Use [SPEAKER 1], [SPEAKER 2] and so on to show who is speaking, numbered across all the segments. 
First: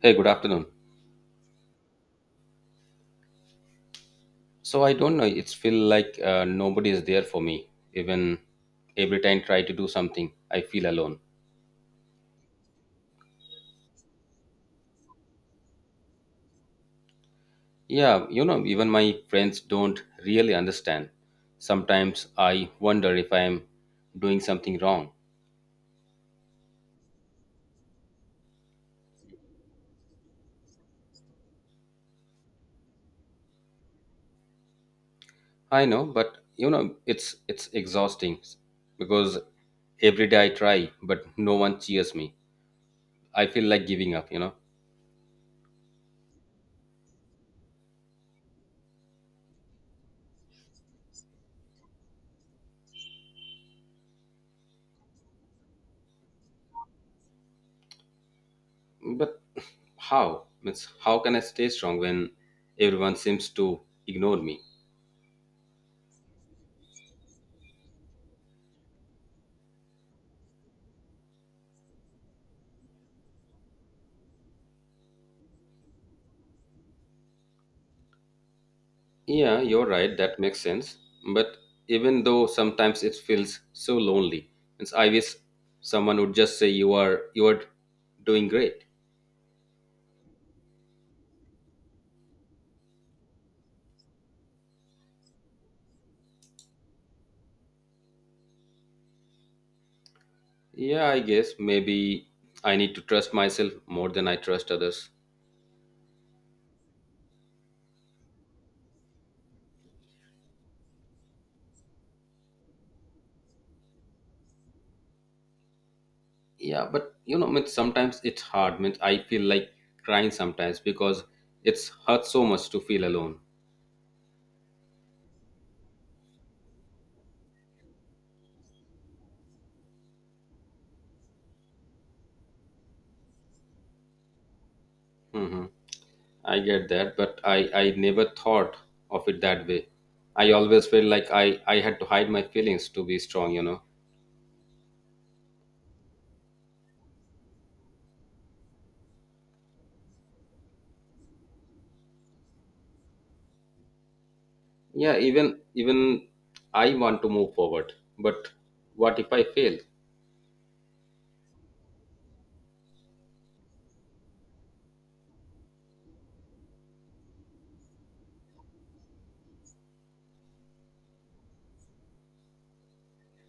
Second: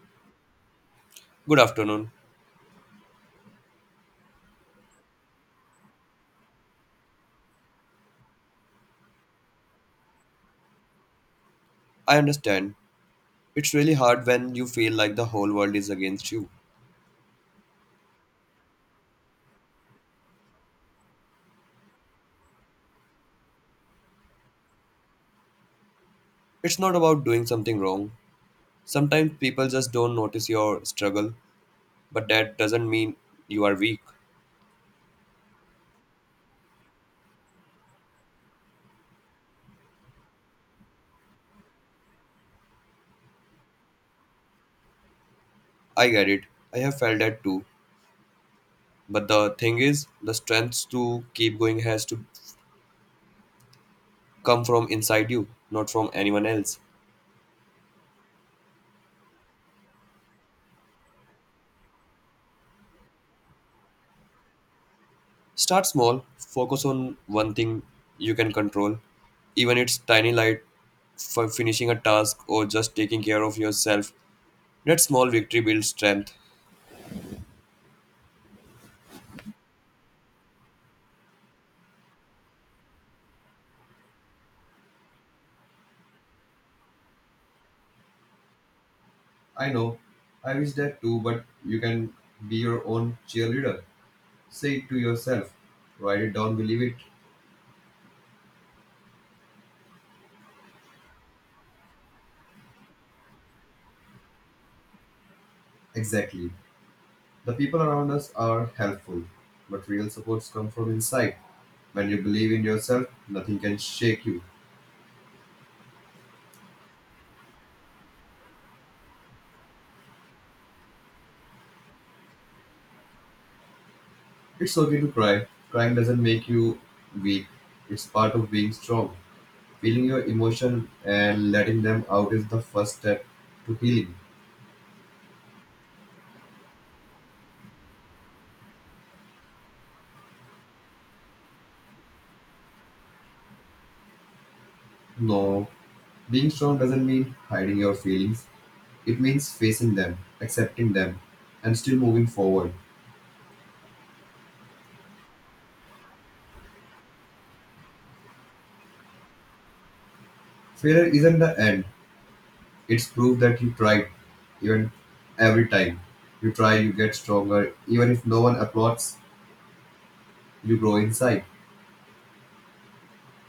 [SPEAKER 1] Hey, good afternoon.
[SPEAKER 2] Good afternoon.
[SPEAKER 1] So I don't know. It's feel like nobody is there for me. Even every time try to do something, I feel alone.
[SPEAKER 2] I understand. It's really hard when you feel like the whole world is against you.
[SPEAKER 1] Yeah, you know, even my friends don't really understand. Sometimes I wonder if I'm doing something wrong.
[SPEAKER 2] It's not about doing something wrong. Sometimes people just don't notice your struggle, but that doesn't mean you are weak.
[SPEAKER 1] I know, but you know, it's exhausting because every day I try, but no one cheers me. I feel like giving up. You know,
[SPEAKER 2] I get it. I have felt that too. But the thing is, the strength to keep going has to come from inside you, not from anyone else.
[SPEAKER 1] but how? Means how can I stay strong when everyone seems to ignore me?
[SPEAKER 2] Start small, focus on one thing you can control, even it's tiny light for finishing a task or just taking care of yourself. That small victory builds strength.
[SPEAKER 1] Yeah, you're right. That makes sense. But even though sometimes it feels so lonely, it's I wish someone would just say you are doing great.
[SPEAKER 2] I know. I wish that too, but you can be your own cheerleader. Say it to yourself. Write it down, believe it.
[SPEAKER 1] Yeah, I guess maybe I need to trust myself more than I trust others.
[SPEAKER 2] Exactly. The people around us are helpful, but real supports come from inside. When you believe in yourself, nothing can shake you.
[SPEAKER 1] Yeah, but you know, means sometimes it's hard. Means I feel like crying sometimes because it's hurt so much to feel alone.
[SPEAKER 2] It's okay to cry. Crying doesn't make you weak. It's part of being strong. Feeling your emotion and letting them out is the first step to healing.
[SPEAKER 1] Hmm, I get that, but I never thought of it that way. I always felt like I had to hide my feelings to be strong. You know.
[SPEAKER 2] No, being strong doesn't mean hiding your feelings. It means facing them, accepting them, and still moving forward.
[SPEAKER 1] Yeah, even I want to move forward, but what if I fail?
[SPEAKER 2] Failure isn't the end, it's proof that you tried, even every time. You try, you get stronger. Even if no one applauds, you grow inside.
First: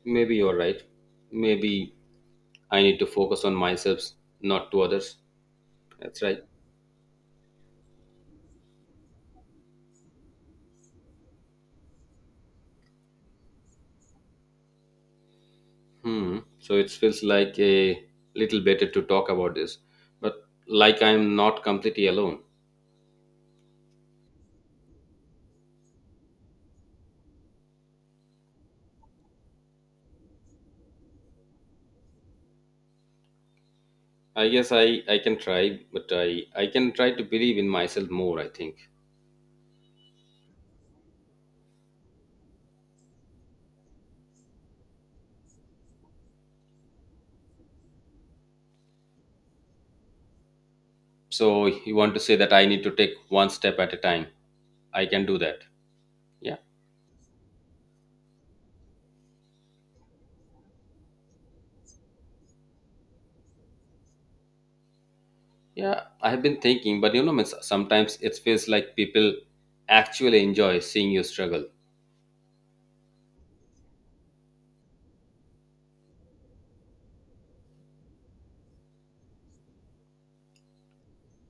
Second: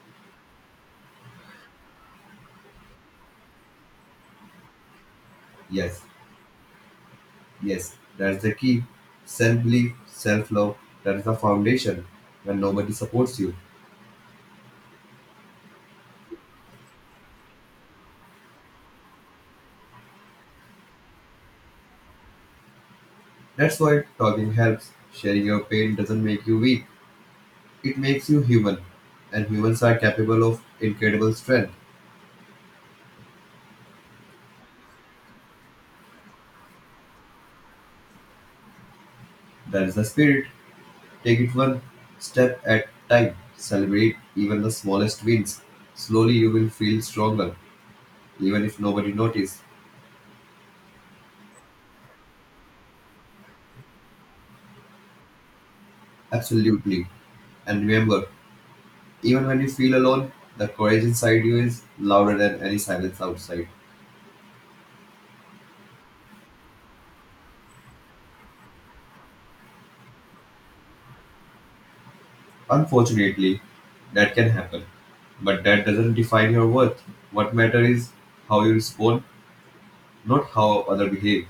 [SPEAKER 1] Maybe you're right. Maybe I need to focus on myself, not to others.
[SPEAKER 2] Yes,
[SPEAKER 1] That's right.
[SPEAKER 2] yes, that's the key. Self belief, self love, that is the foundation when nobody supports you.
[SPEAKER 1] Hmm, so it feels like a little better to talk about this, but like I'm not completely alone.
[SPEAKER 2] That's why talking helps. Sharing your pain doesn't make you weak, it makes you human. And humans are capable of incredible strength.
[SPEAKER 1] I guess I can try, but I can try to believe in myself more, I think.
[SPEAKER 2] That is the spirit. Take it one step at time. Celebrate even the smallest wins. Slowly you will feel stronger, even if nobody notices.
[SPEAKER 1] So you want to say that I need to take one step at a time. I can do that. Yeah.
[SPEAKER 2] Absolutely. And remember, even when you feel alone, the courage inside you is louder than any silence outside.
[SPEAKER 1] Yeah, I have been thinking, but you know, means sometimes it feels like people actually enjoy seeing you struggle.
[SPEAKER 2] Unfortunately, that can happen. But that doesn't define your worth. What matters is how you respond, not how others behave.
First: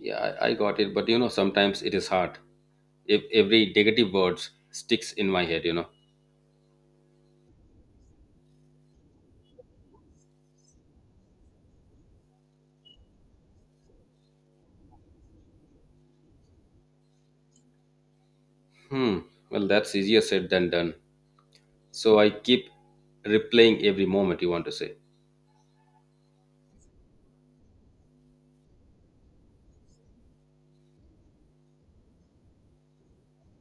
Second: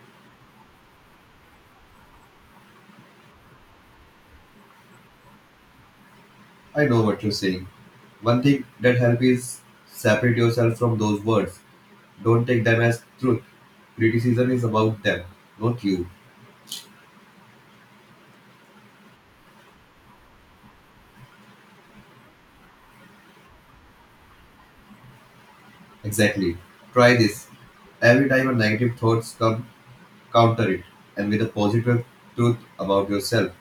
[SPEAKER 1] Yeah, I got it, but you know, sometimes it is hard. If every negative words sticks in my head, you know.
[SPEAKER 2] I know what you're saying. One thing that helps is separate yourself from those words. Don't take them as truth. Criticism is about them, not you.
[SPEAKER 1] Hmm. Well, that's easier said than done. So I keep replaying every moment. You want to say.
[SPEAKER 2] Exactly. Try this. Every time a negative thoughts come, counter it and with a positive truth about yourself.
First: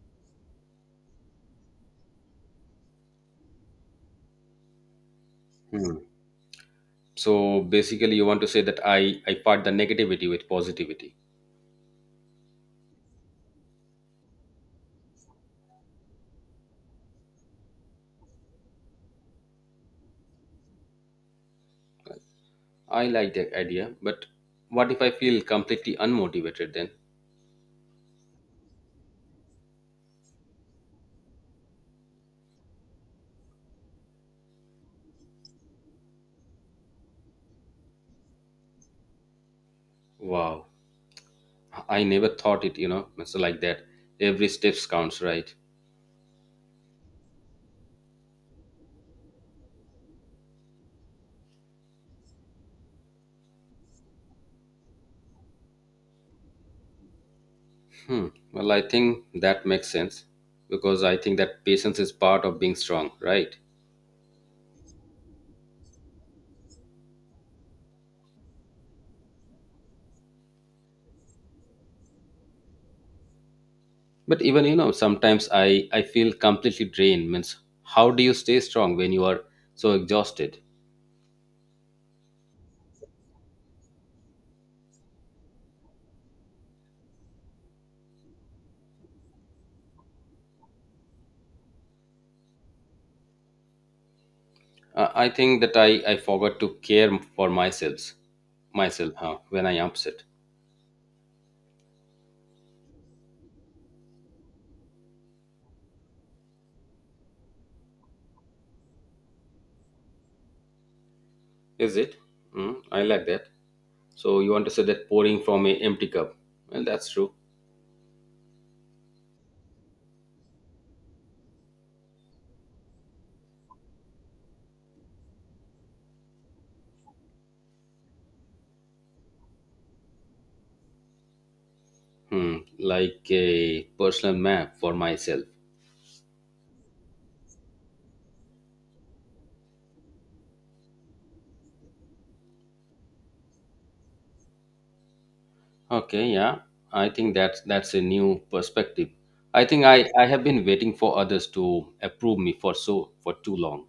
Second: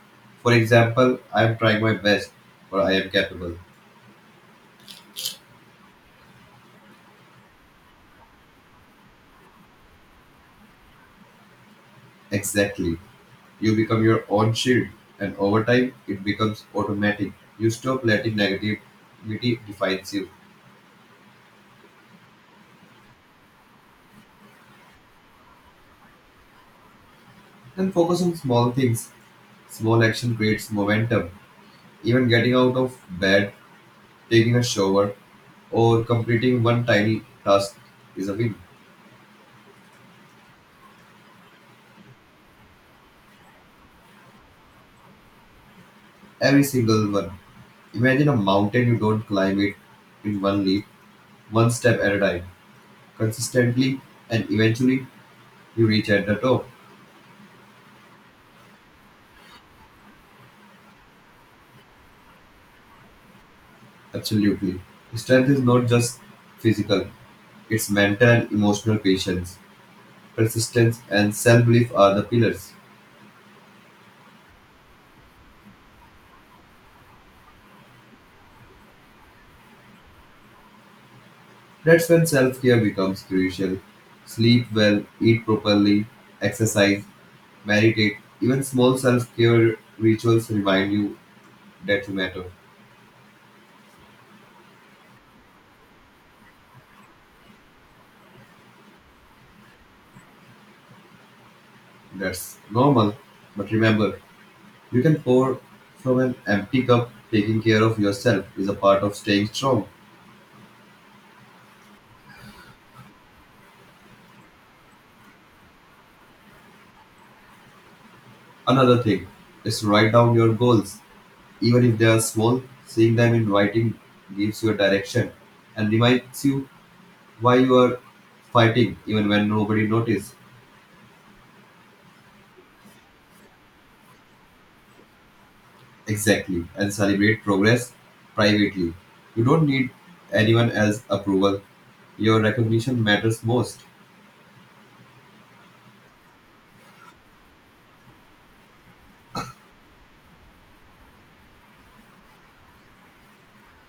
[SPEAKER 2] For example, I am trying my best or I am capable.
[SPEAKER 1] Hmm. So basically, you want to say that I part the negativity with positivity.
[SPEAKER 2] Exactly. You become your own shield and over time it becomes automatic. You stop letting negativity defines you.
[SPEAKER 1] I like that idea, but what if I feel completely unmotivated then?
[SPEAKER 2] Then focus on small things small action creates momentum. Even getting out of bed, taking a shower or completing one tiny task is a win.
[SPEAKER 1] Wow. I never thought it, you know, it's like that. Every steps counts, right?
[SPEAKER 2] Every single one. Imagine a mountain you don't climb it in one leap, one step at a time, consistently, and eventually you reach at the top.
[SPEAKER 1] Hmm. Well, I think that makes sense because I think that patience is part of being strong, right?
[SPEAKER 2] Absolutely. Strength is not just physical, it's mental and emotional patience, persistence, and self belief are the pillars.
[SPEAKER 1] But even you know, sometimes I feel completely drained. Means, how do you stay strong when you are so exhausted?
[SPEAKER 2] That's when self care becomes crucial. Sleep well, eat properly, exercise, meditate. Even small self care rituals remind you that you matter.
[SPEAKER 1] I think that I forgot to care for myself, myself huh, when I upset.
[SPEAKER 2] That's normal, but remember, you can pour from an empty cup. Taking care of yourself is a part of staying strong.
[SPEAKER 1] Is it? Mm, I like that. So you want to say that pouring from a empty cup? Well, that's true.
[SPEAKER 2] Another thing is to write down your goals, even if they are small. Seeing them in writing gives you a direction and reminds you why you are fighting, even when nobody notices.
[SPEAKER 1] Hmm, like a personal map for myself.
[SPEAKER 2] Exactly, and celebrate progress privately. You don't need anyone else's approval. Your recognition matters most.
[SPEAKER 1] Okay, yeah. I think that's a new perspective. I think I have been waiting for others to approve me for so for too long.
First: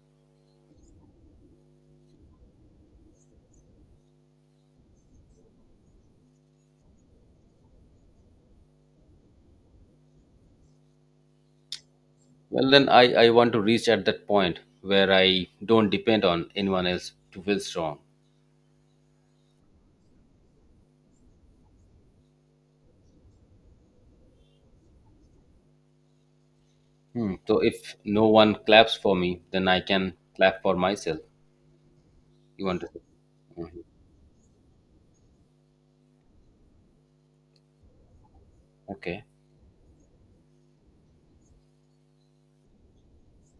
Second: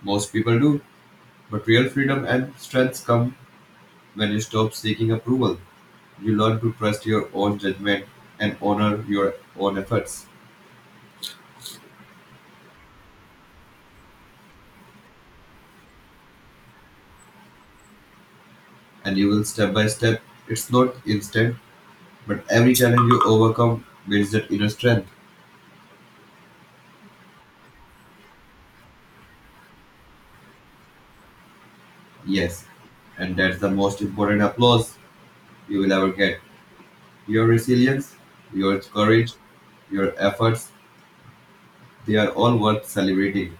[SPEAKER 2] Most people do, but real freedom and strength come when you stop seeking approval. You learn to trust your own judgment and honor your own efforts,
[SPEAKER 1] Well then I want to reach at that point where I don't depend on anyone else to feel strong.
[SPEAKER 2] and you will step by step. It's not instant, but every challenge you overcome builds that inner strength.
[SPEAKER 1] Hmm. So if no one claps for me, then I can clap for myself.
[SPEAKER 2] Yes,
[SPEAKER 1] You want to.
[SPEAKER 2] and that's the
[SPEAKER 1] Mhm.
[SPEAKER 2] most important applause you will ever get. Your resilience, your
[SPEAKER 1] Okay.
[SPEAKER 2] courage, your efforts, they are all worth celebrating.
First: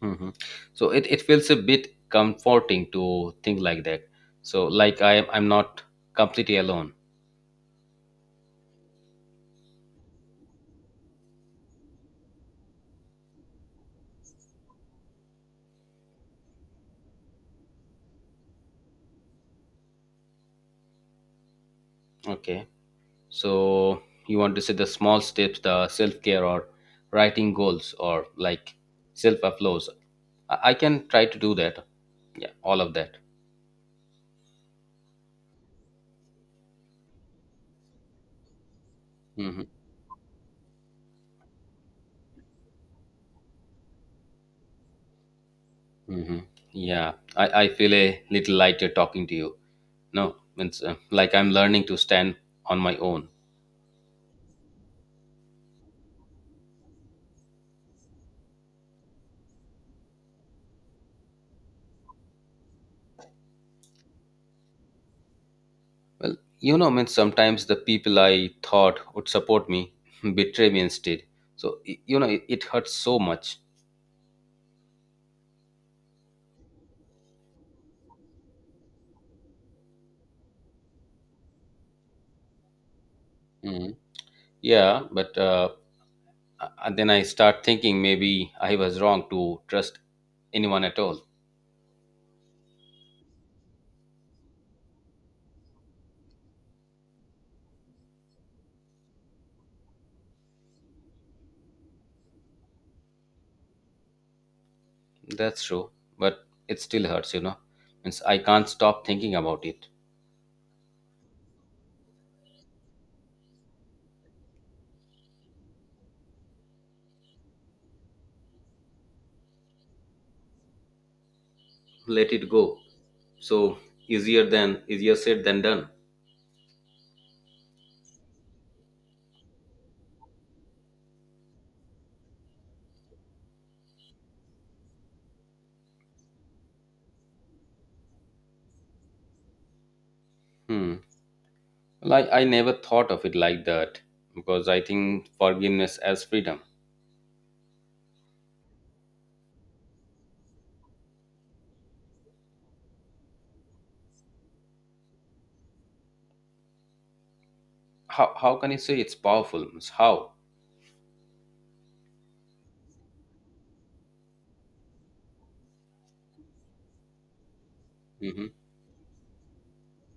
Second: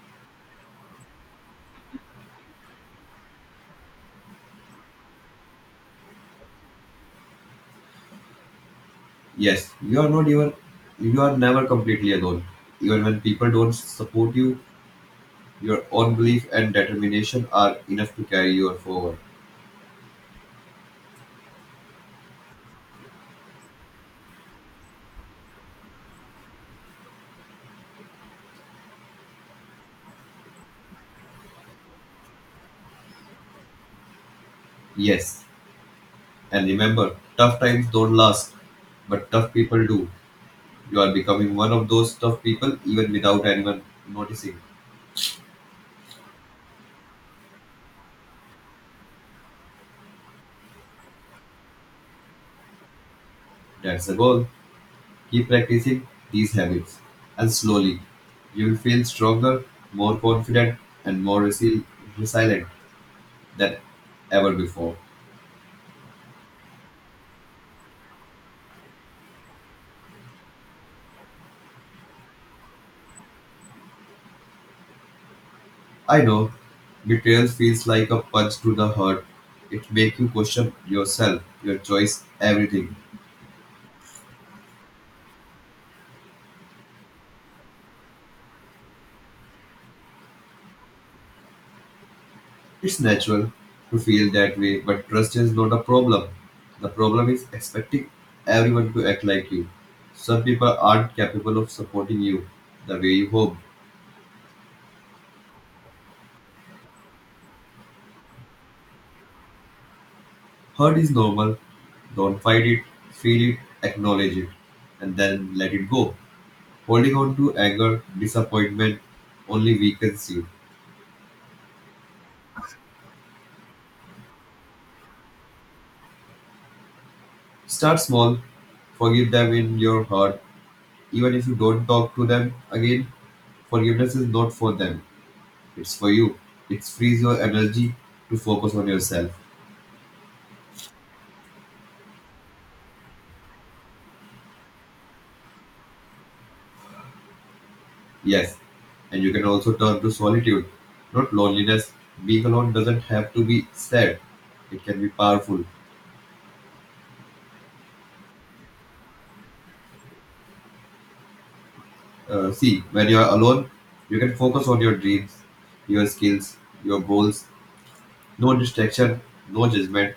[SPEAKER 1] Hmm, so it feels a bit comforting to think like that. So like I'm not completely alone.
[SPEAKER 2] Yes, you are not, even you are never completely alone. Even when people don't support you, your own belief and determination are enough to carry you forward.
[SPEAKER 1] Okay. So you want to see the small steps, the self care or writing goals or like self uploads. I can try to do that. Yeah, all of that.
[SPEAKER 2] Yes. And remember, tough times don't last, but tough
[SPEAKER 1] Hmm.
[SPEAKER 2] people do. You are becoming one of those tough people even without anyone noticing.
[SPEAKER 1] Hmm. Yeah, I feel a little lighter talking to you. No, means like I'm learning to stand on my own.
[SPEAKER 2] That's the goal. Keep practicing these habits, and slowly you will feel stronger, more confident, and more resilient than ever before.
[SPEAKER 1] Well, you know, I mean, sometimes the people I thought would support me betray me instead. So, you know, it hurts so much.
[SPEAKER 2] I know betrayal feels like a punch to the heart. It makes you question yourself, your choice, everything.
[SPEAKER 1] Hmm. Yeah, but then I start thinking maybe I was wrong to trust anyone at all.
[SPEAKER 2] It's natural to feel that way, but trust is not a problem. The problem is expecting everyone to act like you. Some people aren't capable of supporting you the way you hope.
[SPEAKER 1] That's true, but it still hurts, you know. Means I can't stop thinking about it.
[SPEAKER 2] Hurt is normal. Don't fight it, feel it, acknowledge it, and then let it go. Holding on to anger, disappointment only weakens you.
[SPEAKER 1] Let it go. So easier than easier said than done.
[SPEAKER 2] Start small, forgive them in your heart. Even if you don't talk to them again, forgiveness is not for them, it's for you. It frees your energy to focus on yourself.
[SPEAKER 1] Hmm. Well, I never thought of it like that because I think forgiveness as freedom.
[SPEAKER 2] Yes, and you can also turn to solitude, not loneliness. Being alone doesn't have to be sad, it can be powerful.
[SPEAKER 1] How can you say it's powerful? Means how.
[SPEAKER 2] See, when you're alone, you can focus on your dreams, your skills, your goals.
[SPEAKER 1] Hmm,
[SPEAKER 2] No distraction, no judgment.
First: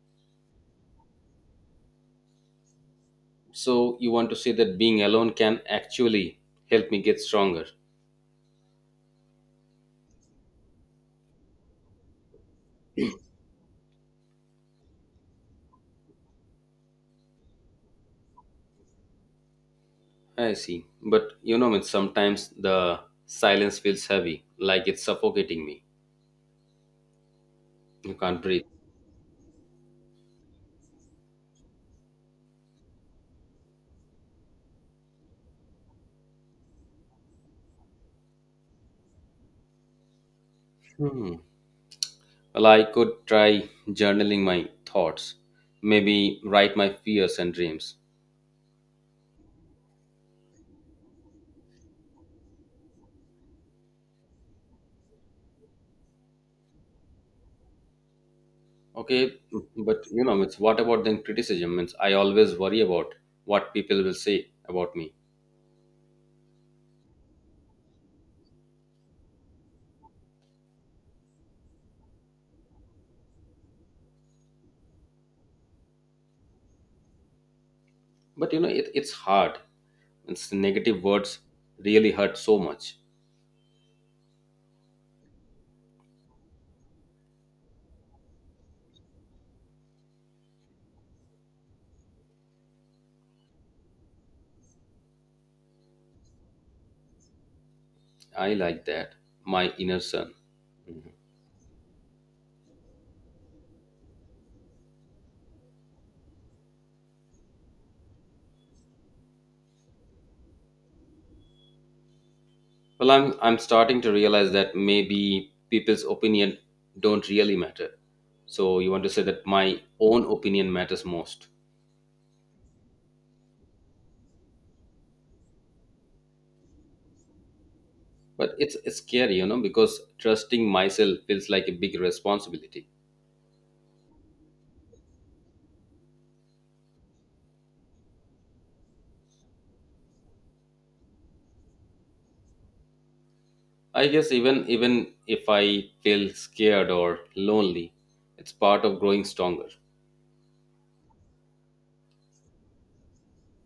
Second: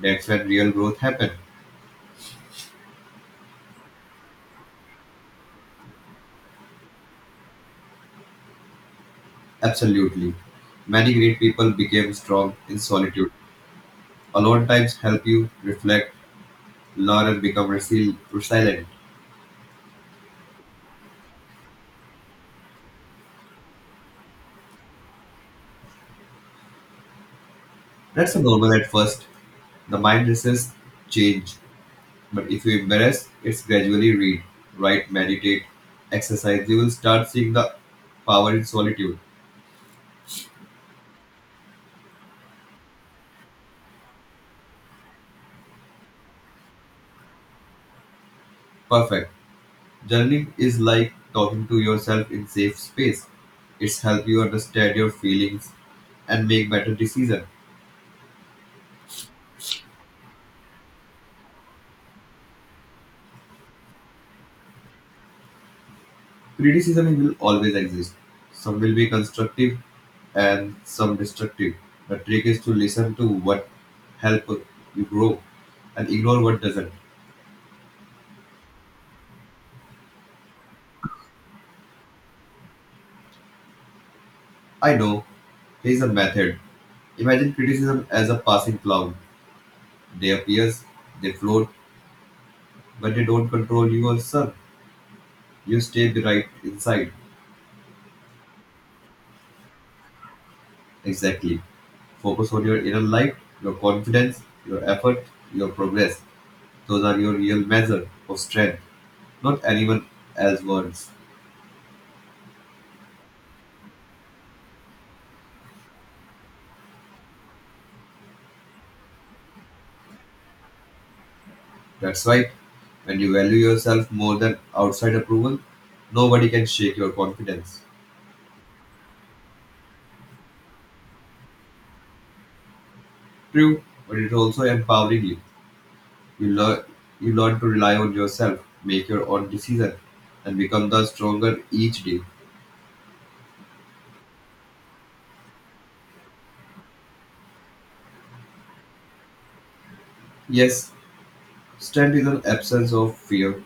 [SPEAKER 2] That's when real growth happens.
[SPEAKER 1] so you want to say that being alone can actually help me get stronger.
[SPEAKER 2] Absolutely. Many great people became strong in solitude. Alone times help you reflect, learn, and become resilient.
[SPEAKER 1] I see, but you know means sometimes the silence feels heavy like it's suffocating me, you
[SPEAKER 2] That's
[SPEAKER 1] can't
[SPEAKER 2] a
[SPEAKER 1] breathe.
[SPEAKER 2] normal at first. The mind resists change, but if you embrace, it's gradually read, write, meditate, exercise. You will start seeing the power in solitude.
[SPEAKER 1] Hmm. Well, I could try journaling my thoughts, maybe write my fears and dreams.
[SPEAKER 2] Perfect. Journaling is like talking to yourself in safe space. It's help you understand your feelings and make better decisions.
[SPEAKER 1] Okay, but you know it's what about then criticism means I always worry about what people will say about me.
[SPEAKER 2] Criticism will always exist. Some will be constructive and some destructive. The trick is to listen to what help you grow and ignore what doesn't.
[SPEAKER 1] But you know it's hard. It's the negative words really hurt so much.
[SPEAKER 2] I know. Here's a method. Imagine criticism as a passing cloud. They appears, they float, but they don't control your sun. You stay right inside.
[SPEAKER 1] I like that. My inner son. Mhm.
[SPEAKER 2] Exactly. Focus on your inner light, your confidence, your effort, your progress. Those are your real measure of strength, not anyone else's words.
[SPEAKER 1] Well, I'm starting to realize that maybe people's opinion don't really matter. So you want to say that my own opinion matters most.
[SPEAKER 2] That's right. When you value yourself more than outside approval, nobody can shake your confidence.
[SPEAKER 1] But it's scary, you know, because trusting myself feels like a big responsibility.
[SPEAKER 2] True, but it's also empowering you. You learn you learn to rely on yourself, make your own decision, and become the stronger each day.
[SPEAKER 1] I guess even if I feel scared or lonely, it's part of growing stronger.
[SPEAKER 2] Yes, strength is an absence of fear.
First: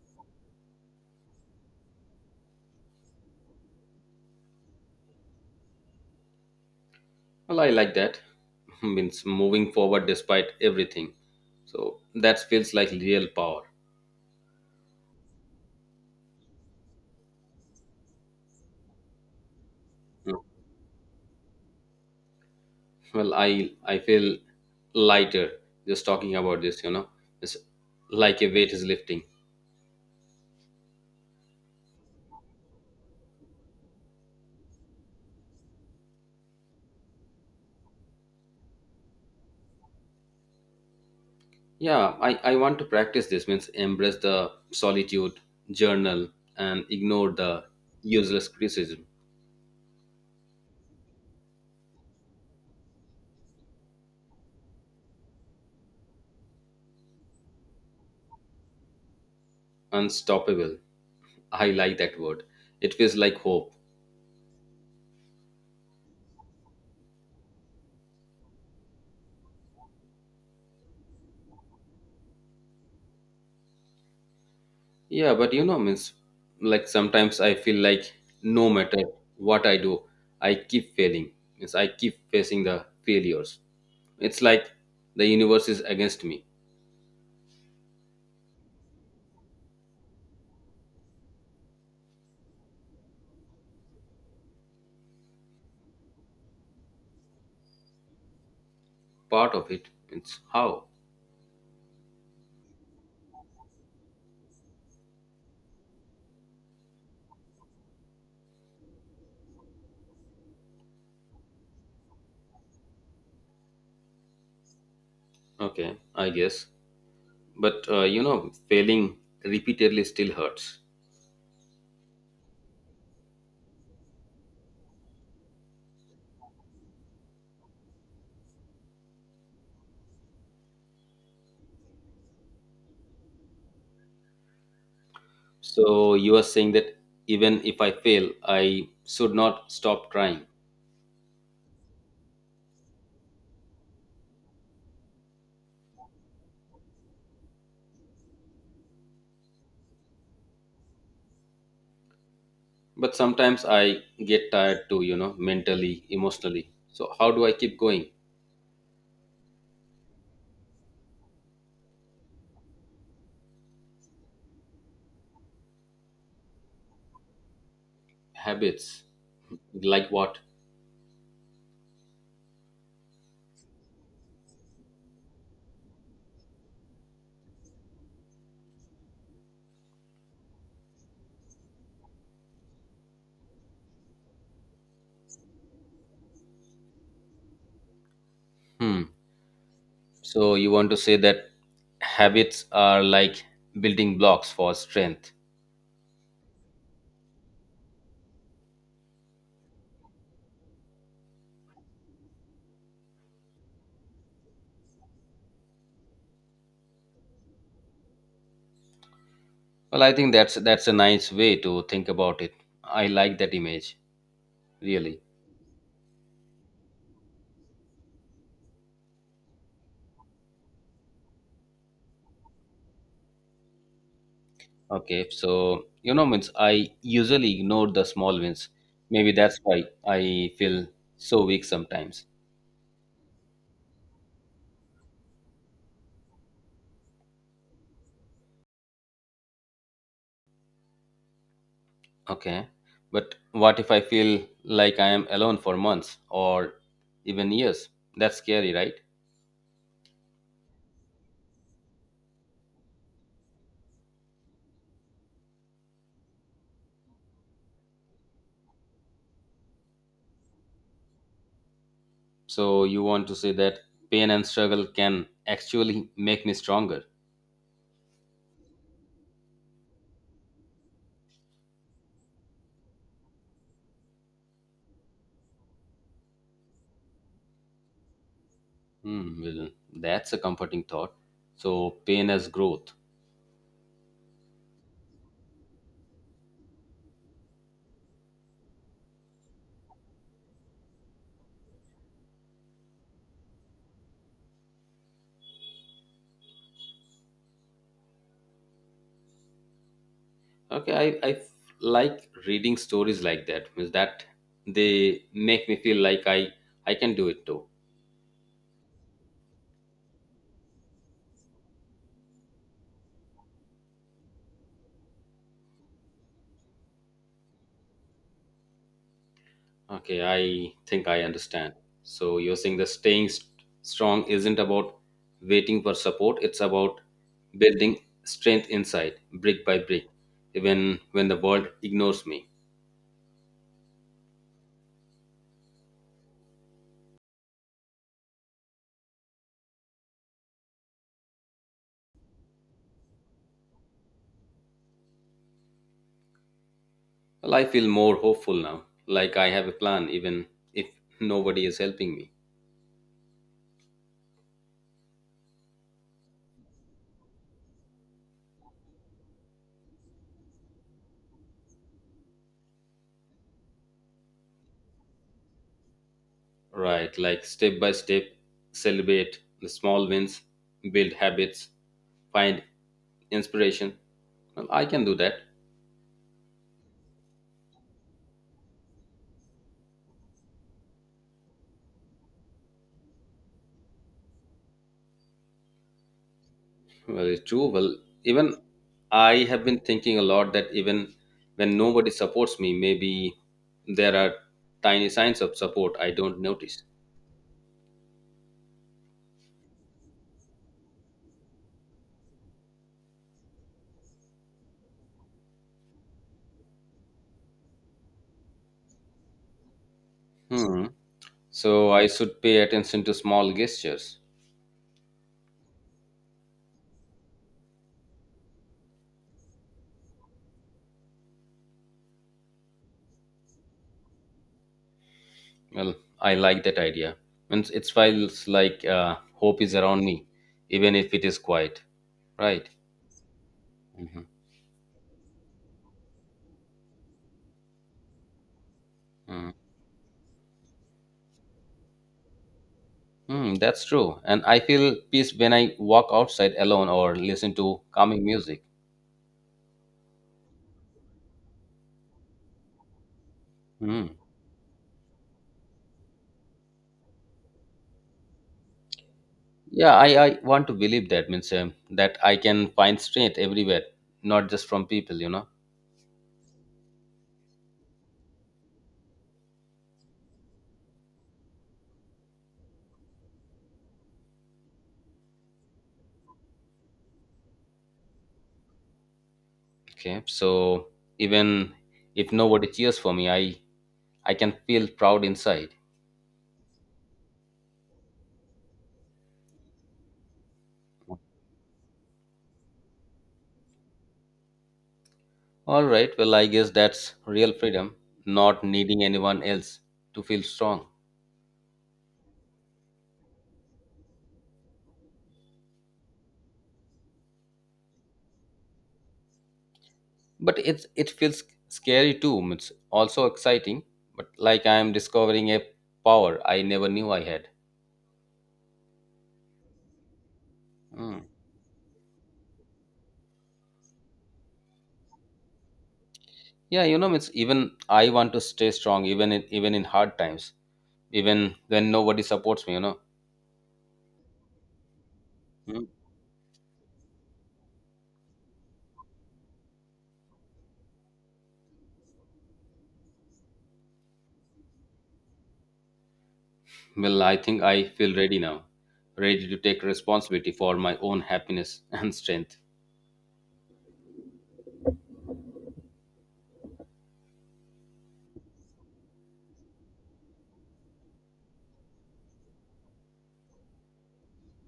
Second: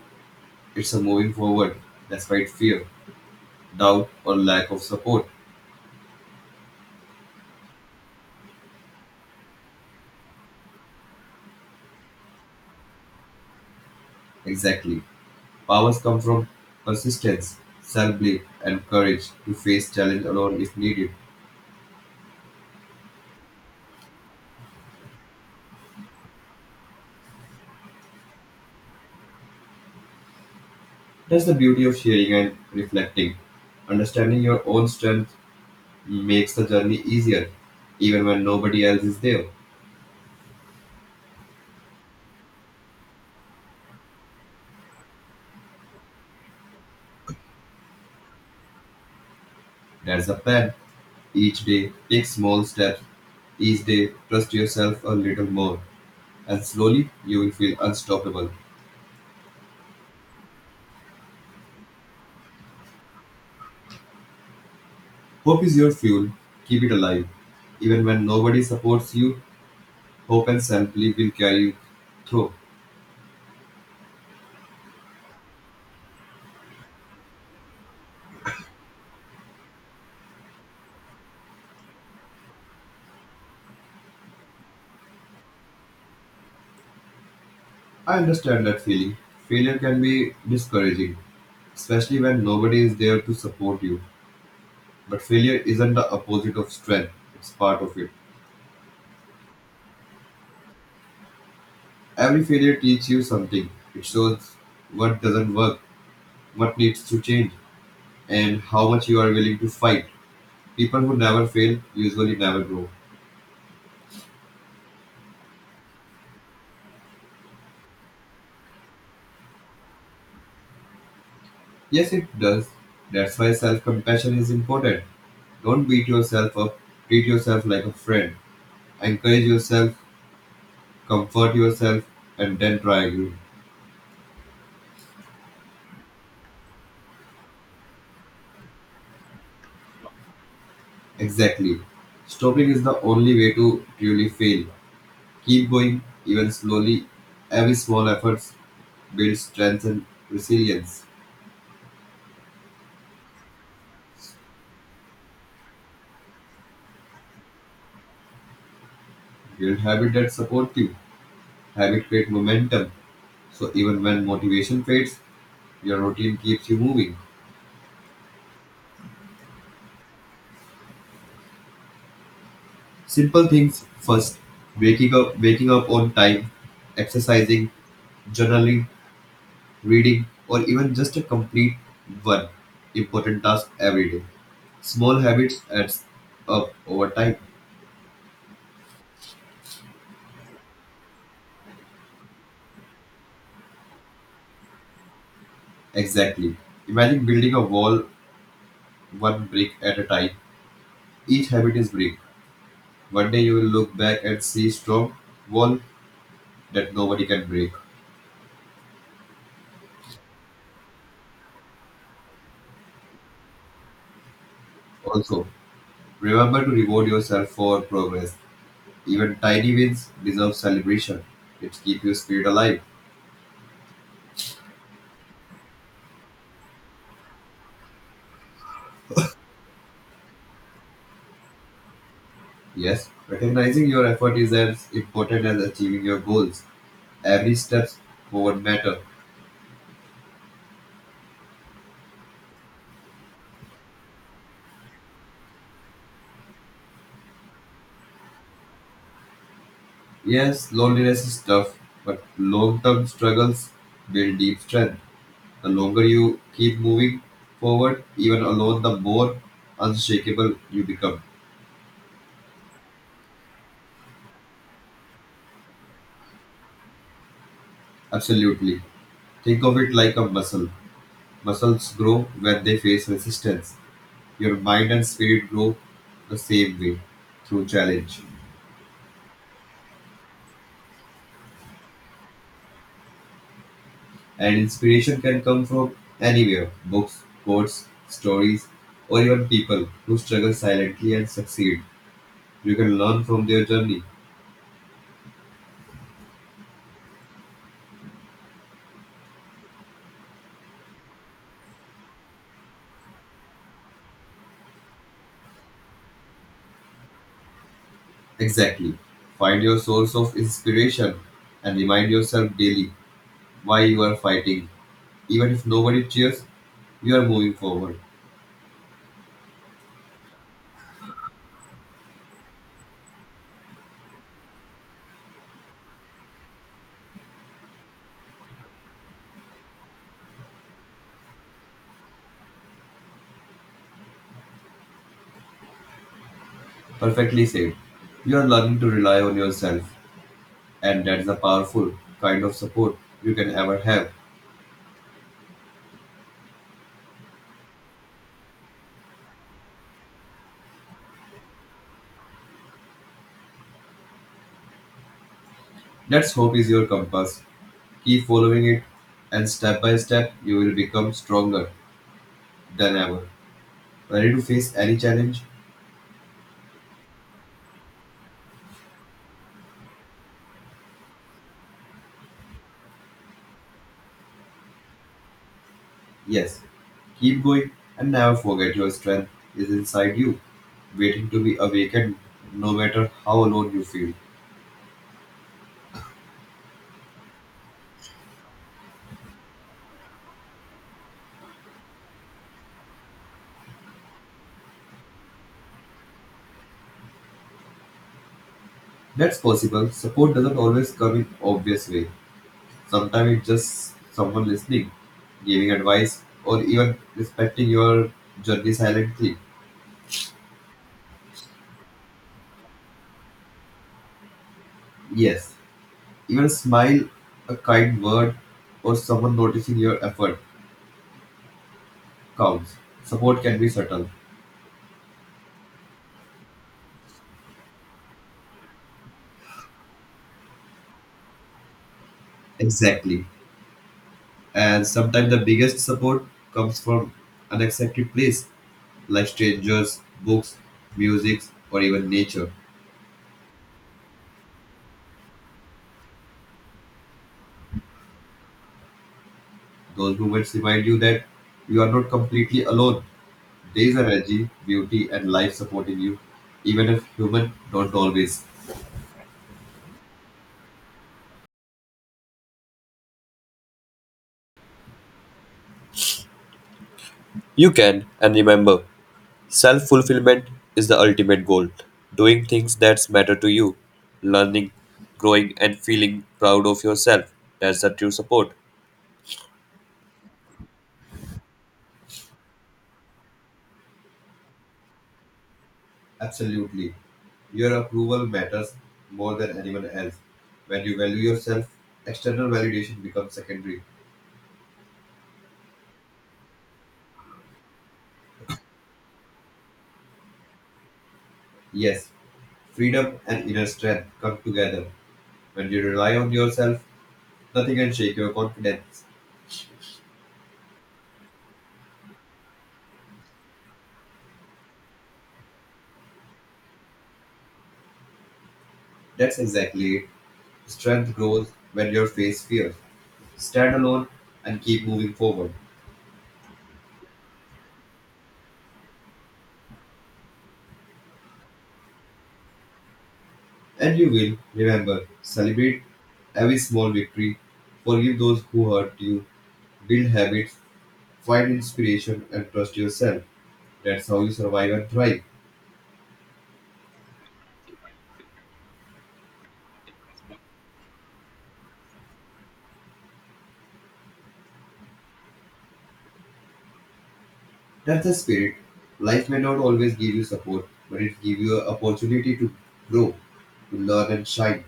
[SPEAKER 2] It's a moving forward despite fear, doubt, or lack of support.
[SPEAKER 1] Well, I like that. Means moving forward despite everything. So that feels like real power.
[SPEAKER 2] Exactly. Powers come from persistence, self belief, and courage to face challenge
[SPEAKER 1] You.
[SPEAKER 2] alone if needed.
[SPEAKER 1] Well, I feel lighter just talking about this. You know, it's like a weight is lifting.
[SPEAKER 2] That's the beauty of sharing and reflecting. Understanding your own strength makes the journey easier, even when nobody else is there.
[SPEAKER 1] Yeah, I want to practice this. Means embrace the solitude, journal, and ignore the useless criticism.
[SPEAKER 2] That's the plan. Each day, take small steps. Each day, trust yourself a little more, and slowly you will feel unstoppable.
[SPEAKER 1] Unstoppable. I like that word. It feels like hope.
[SPEAKER 2] Hope is your fuel. Keep it alive. Even when nobody supports you, hope and self belief will carry you through.
[SPEAKER 1] Yeah, but you know, means like sometimes I feel like no matter what I do, I keep failing. Means I keep facing the failures. It's like the universe is against me.
[SPEAKER 2] I understand that feeling. Failure can be discouraging, especially when nobody is there to support you. But failure isn't the opposite of strength, it's part of it.
[SPEAKER 1] Part of it. It's how.
[SPEAKER 2] Every failure teaches you something. It shows what doesn't work, what needs to change, and how much you are willing to fight. People who never fail usually never grow.
[SPEAKER 1] Okay, I guess. But you know, failing repeatedly still hurts.
[SPEAKER 2] Yes, it does. That's why self compassion is important. Don't beat yourself up. Treat yourself like a friend. Encourage yourself, comfort yourself, and then try again.
[SPEAKER 1] So you are saying that even if I fail, I should not stop trying.
[SPEAKER 2] Exactly. Stopping is the only way to truly fail. Keep going, even slowly. Every small effort builds strength and resilience.
[SPEAKER 1] But sometimes I get tired too, you know, mentally, emotionally. So how do I keep going?
[SPEAKER 2] Build habits that support you. Habit create momentum. So even when motivation fades, your routine keeps you moving.
[SPEAKER 1] Habits. Like what?
[SPEAKER 2] Simple things first. Waking up on time, exercising, journaling, reading, or even just a complete one important task every day. Small habits adds up over time.
[SPEAKER 1] Hmm. So you want to say that habits are like building blocks for strength.
[SPEAKER 2] Exactly. Imagine building a wall one brick at a time. Each habit is brick. One day you will look back and see strong wall that nobody can break.
[SPEAKER 1] Well, I think that's a nice way to think about it. I like that image, really.
[SPEAKER 2] Also, remember to reward yourself for progress. Even tiny wins deserve celebration. It keeps your spirit alive.
[SPEAKER 1] Okay, so you know, means I usually ignore the small wins. Maybe that's why I feel so weak sometimes.
[SPEAKER 2] Yes, recognizing your effort is as important as achieving your goals. Every step forward matter.
[SPEAKER 1] Okay, but what if I feel like I am alone for months or even years? That's scary, right?
[SPEAKER 2] Yes, loneliness is tough, but long-term struggles build deep strength. The longer you keep moving forward, even alone, the more unshakable you become.
[SPEAKER 1] So you want to say that pain and struggle can actually make me stronger.
[SPEAKER 2] Absolutely. Think of it like a muscle. Muscles grow when they face resistance. Your mind and spirit grow the same way through challenge.
[SPEAKER 1] Hmm, well, that's a comforting thought. So pain as growth.
[SPEAKER 2] And inspiration can come from anywhere books, quotes, stories, or even people who struggle silently and succeed. You can learn from their journey.
[SPEAKER 1] Okay, I like reading stories like that. Means that they make me feel like I can do it too.
[SPEAKER 2] Exactly. Find your source of inspiration and remind yourself daily why you are fighting. Even if nobody cheers, you are moving forward.
[SPEAKER 1] Okay, I think I understand. So you're saying that staying strong isn't about waiting for support. It's about building strength inside, brick by brick, even when the world ignores me.
[SPEAKER 2] Perfectly said. You are learning to rely on yourself, and that's a powerful kind of support you can ever have.
[SPEAKER 1] Well, I feel more hopeful now. Like I have a plan, even if nobody is helping me.
[SPEAKER 2] That's hope is your compass. Keep following it, and step by step, you will become stronger than ever. Ready to face any challenge?
[SPEAKER 1] Right, like step by step, celebrate the small wins, build habits, find inspiration. Well, I can do that.
[SPEAKER 2] Yes. Keep going and never forget your strength is inside you, waiting to be awakened no matter how alone you feel.
[SPEAKER 1] Well, it's true. Well, even I have been thinking a lot that even when nobody supports me, maybe there are tiny signs of support I don't notice.
[SPEAKER 2] That's possible. Support doesn't always come in obvious way. Sometimes it's just someone listening, giving advice, or even respecting your journey silently.
[SPEAKER 1] Hmm. So I should pay attention to small gestures.
[SPEAKER 2] Yes, even a smile, a kind word, or someone noticing your effort counts. Support can be subtle.
[SPEAKER 1] Well, I like that idea. And it feels like hope is around me, even if it is quiet, right?
[SPEAKER 2] Exactly.
[SPEAKER 1] Hmm.
[SPEAKER 2] And sometimes the biggest support comes from unexpected place, like
[SPEAKER 1] Hmm.
[SPEAKER 2] strangers, books, music, or even nature.
[SPEAKER 1] Mm, that's true. And I feel peace when I walk outside alone or listen to calming music.
[SPEAKER 2] Those moments remind you that you are not completely alone. Days are
[SPEAKER 1] Mm.
[SPEAKER 2] energy, beauty, and life supporting you, even if human don't always.
[SPEAKER 1] Yeah, I want to believe that means that I can find strength everywhere, not just from people, you know.
[SPEAKER 2] You can, and remember, self fulfillment is the ultimate goal. Doing things that matter to you, learning, growing, and feeling proud of yourself. That's the true support.
[SPEAKER 1] Okay, so even if nobody cheers for me, I can feel proud inside.
[SPEAKER 2] Absolutely. Your approval matters more than anyone else. When you value yourself, external validation becomes secondary.
[SPEAKER 1] All right, well, I guess that's real freedom, not needing anyone else to feel strong.
[SPEAKER 2] Yes, freedom and inner strength come together. When you rely on yourself, nothing can shake your confidence.
[SPEAKER 1] But it feels scary too. It's also exciting, but like I am discovering a power I never knew I had.
[SPEAKER 2] That's exactly it. Strength
[SPEAKER 1] Mm.
[SPEAKER 2] grows when you face fear. Stand alone and keep moving forward.
[SPEAKER 1] Yeah, you know, it's even I want to stay strong, even in hard times, even when nobody supports me. You know.
[SPEAKER 2] And you will, remember, celebrate
[SPEAKER 1] Mm.
[SPEAKER 2] every small victory, forgive those who hurt you, build habits, find inspiration, and trust yourself. That's how you survive and thrive.
[SPEAKER 1] Well, I think I feel ready now, ready to take responsibility for my own happiness and strength.
[SPEAKER 2] That's the spirit. Life may not always give you support, but it gives you an opportunity to grow, to learn and shine.